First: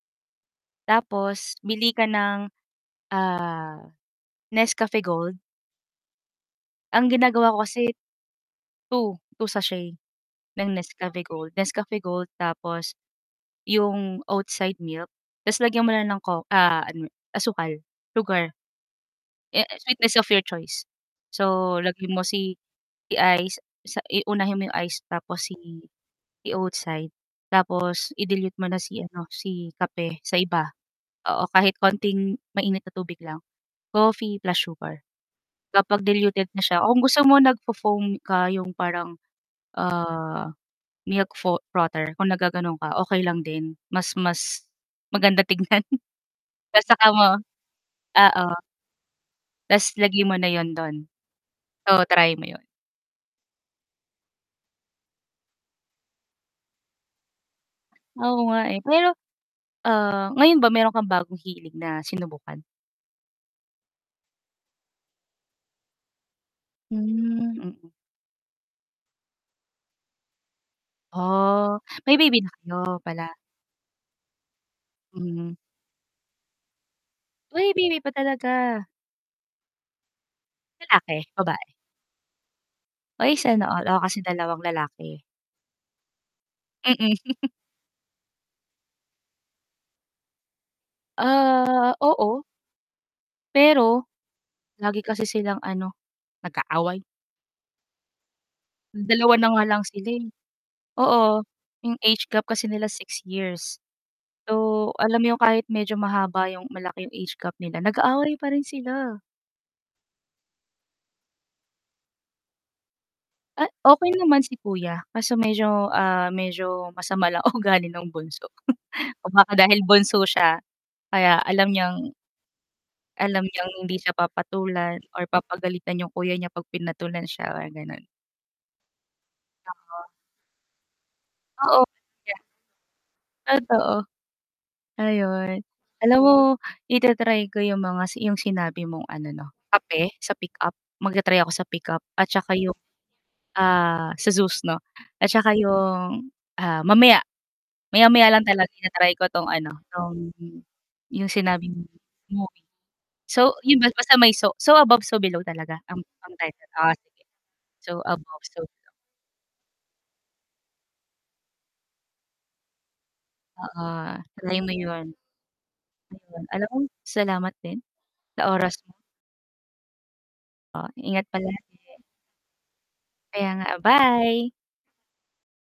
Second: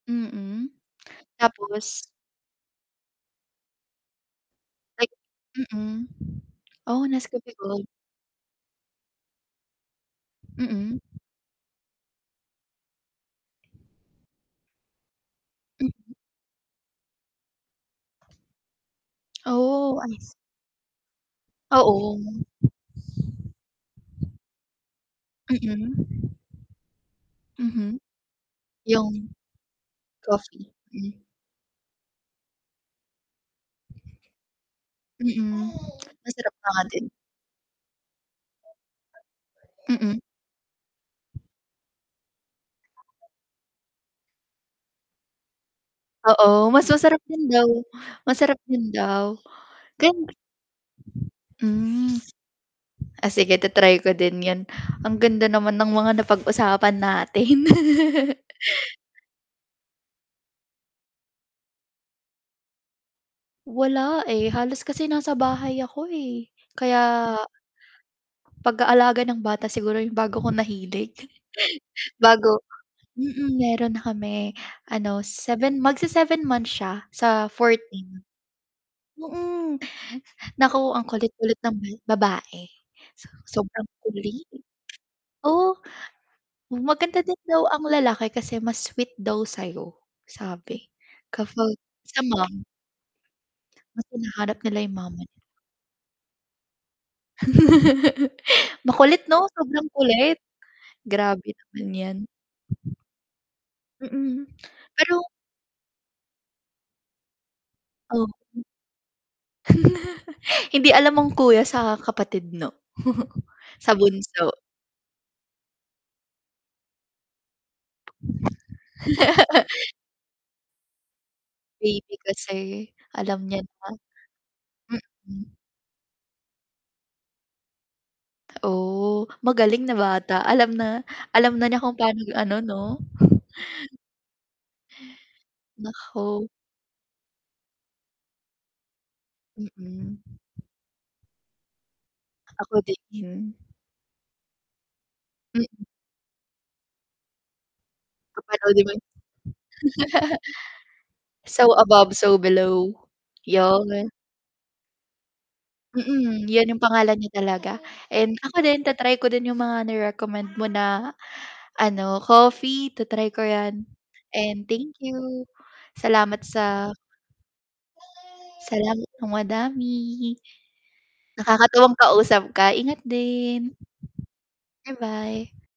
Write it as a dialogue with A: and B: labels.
A: Mm,
B: Tapos bili
A: tapos?
B: ka ng, ah, Nescafe
A: Like,
B: Gold.
A: mm, oh,
B: Ang
A: Nescafe
B: ginagawa ko
A: Gold.
B: kasi 2, 2 sachet ng
A: Mm.
B: Nescafe Gold, Nescafe Gold tapos yung Oatside milk ta's lagyan mo
A: Hmm.
B: ng co ah, asukal, sugar eh,
A: Oh,
B: sweetness of
A: ice.
B: your choice. So, lagyan
A: Oo.
B: mo si ice sa i unahin mo yung ice tapos si
A: Mm.
B: Oatside
A: Mhm,
B: tapos i-dilute mo na si ano
A: yung
B: si kape sa
A: coffee,
B: iba,
A: hmm.
B: oo kahit konting mainit na tubig lang, coffee plus sugar.
A: Mm,
B: Kapag diluted
A: masarap
B: na
A: pa
B: siya
A: nga
B: kung
A: din.
B: gusto mo nag-fo-foam ka yung parang,
A: Mm.
B: ah, milk fo frother kung naggaganon ka okey lang din mas mas maganda tignan
A: Oo,
B: ta's
A: mas
B: saka
A: masarap
B: mo,
A: din daw,
B: oo.
A: masarap din daw.
B: Ta's lagyan mo na 'yon dun, oo
A: Hmm,
B: try mo 'yon.
A: ah, sige i-ta-try ko din 'yan, ang ganda naman ng mga napag-usapan natin.
B: Oo nga, eh, pero, ah, ngayon ba meron kang bagong hilig na sinubukan.
A: Wala, eh, halos kasi nasa bahay ako, eh, kaya
B: Hmm, mm.
A: Pag-aalaga ng bata siguro yung bago ko nahilig,
B: Oh, may baby na
A: bago,
B: kayo pala.
A: mm, meron na kami ano,
B: Hmm.
A: seven, mag-se-seven months siya sa
B: Uy, baby pa
A: 14.
B: talaga.
A: Hmm, naku ang
B: Lalaki,
A: kulit-kulit
B: babae?
A: ng ba babae
B: Uy, sana all,
A: sobrang
B: ako kasi
A: kulit.
B: dalawang lalaki.
A: Oh,
B: Mm.
A: maganda din daw ang lalaki kasi mas sweet daw sa'yo sabi kapag
B: Ah,
A: sa
B: oo.
A: mom. Mas
B: Pero
A: hinahanap nila yung
B: lagi kasi
A: mama.
B: silang ano nag-aaway.
A: Makulit
B: 2
A: 'no,
B: na nga lang
A: sobrang
B: sila, eh,
A: kulit,
B: oo,
A: grabe naman
B: yung
A: 'yan.
B: age gap kasi nila 6 years.
A: Mm,
B: So,
A: pero
B: alam yung kahit medyo mahaba yung malaki yung age gap nila nag-aaway pa rin
A: Oh.
B: sila.
A: Hindi alam mong kuya sa kapatid 'no,
B: Ah,
A: sa
B: okey naman
A: bunso.
B: si kuya kaso medyo, ah, medyo masama lang ugali ng bunso o baka dahil bunso siya kaya alam niyang
A: Baby kasi
B: alam
A: alam niya
B: niyang
A: na.
B: hindi siya papatulan or
A: Mm.
B: papagalitan yung kuya niya pag pinatulan siya gano'n.
A: Oh, magaling na
B: Naku.
A: bata alam na, alam na niya
B: Oo.
A: kung paano
B: [unintelligible]
A: ano 'no?
B: Totoo. Ayun alam mo
A: Naku.
B: i-ta-try ko yung mga yung mga si sinabi mong ano 'no, kape
A: Mm.
B: sa pickup, mag-ta-try ako sa pickup at saka yung,
A: Ako din.
B: ah, sa Zues 'no, at saka
A: Mm.
B: yung, ah, mamaya, maya-maya lang talaga
A: Papanoorin mo
B: ita
A: 'yon?
B: try ko 'tong ano, 'tong yung
A: "So
B: sinabi mong
A: above, so
B: movie.
A: below,"
B: So, yun
A: 'yon.
B: basta may so "So above, so below" talaga ang, ang
A: Mm,
B: title,
A: 'yon yung
B: ah,
A: pangalan
B: sige
A: niya talaga
B: "So
A: and
B: above so
A: ako
B: below."
A: din ta-try ko din yung mga na recommend mo na ano, coffee ta-try ko
B: Oo,
A: 'yan
B: try
A: and
B: mo
A: thank
B: 'yon.
A: you salamat
B: Alam mo
A: sa
B: salamat din sa oras mo.
A: salamat ng madami.
B: Oh, ingat palagi.
A: Nakakatawang kausap ka ingat
B: Kaya nga,
A: din.
B: ah, bye.
A: Ba-bye.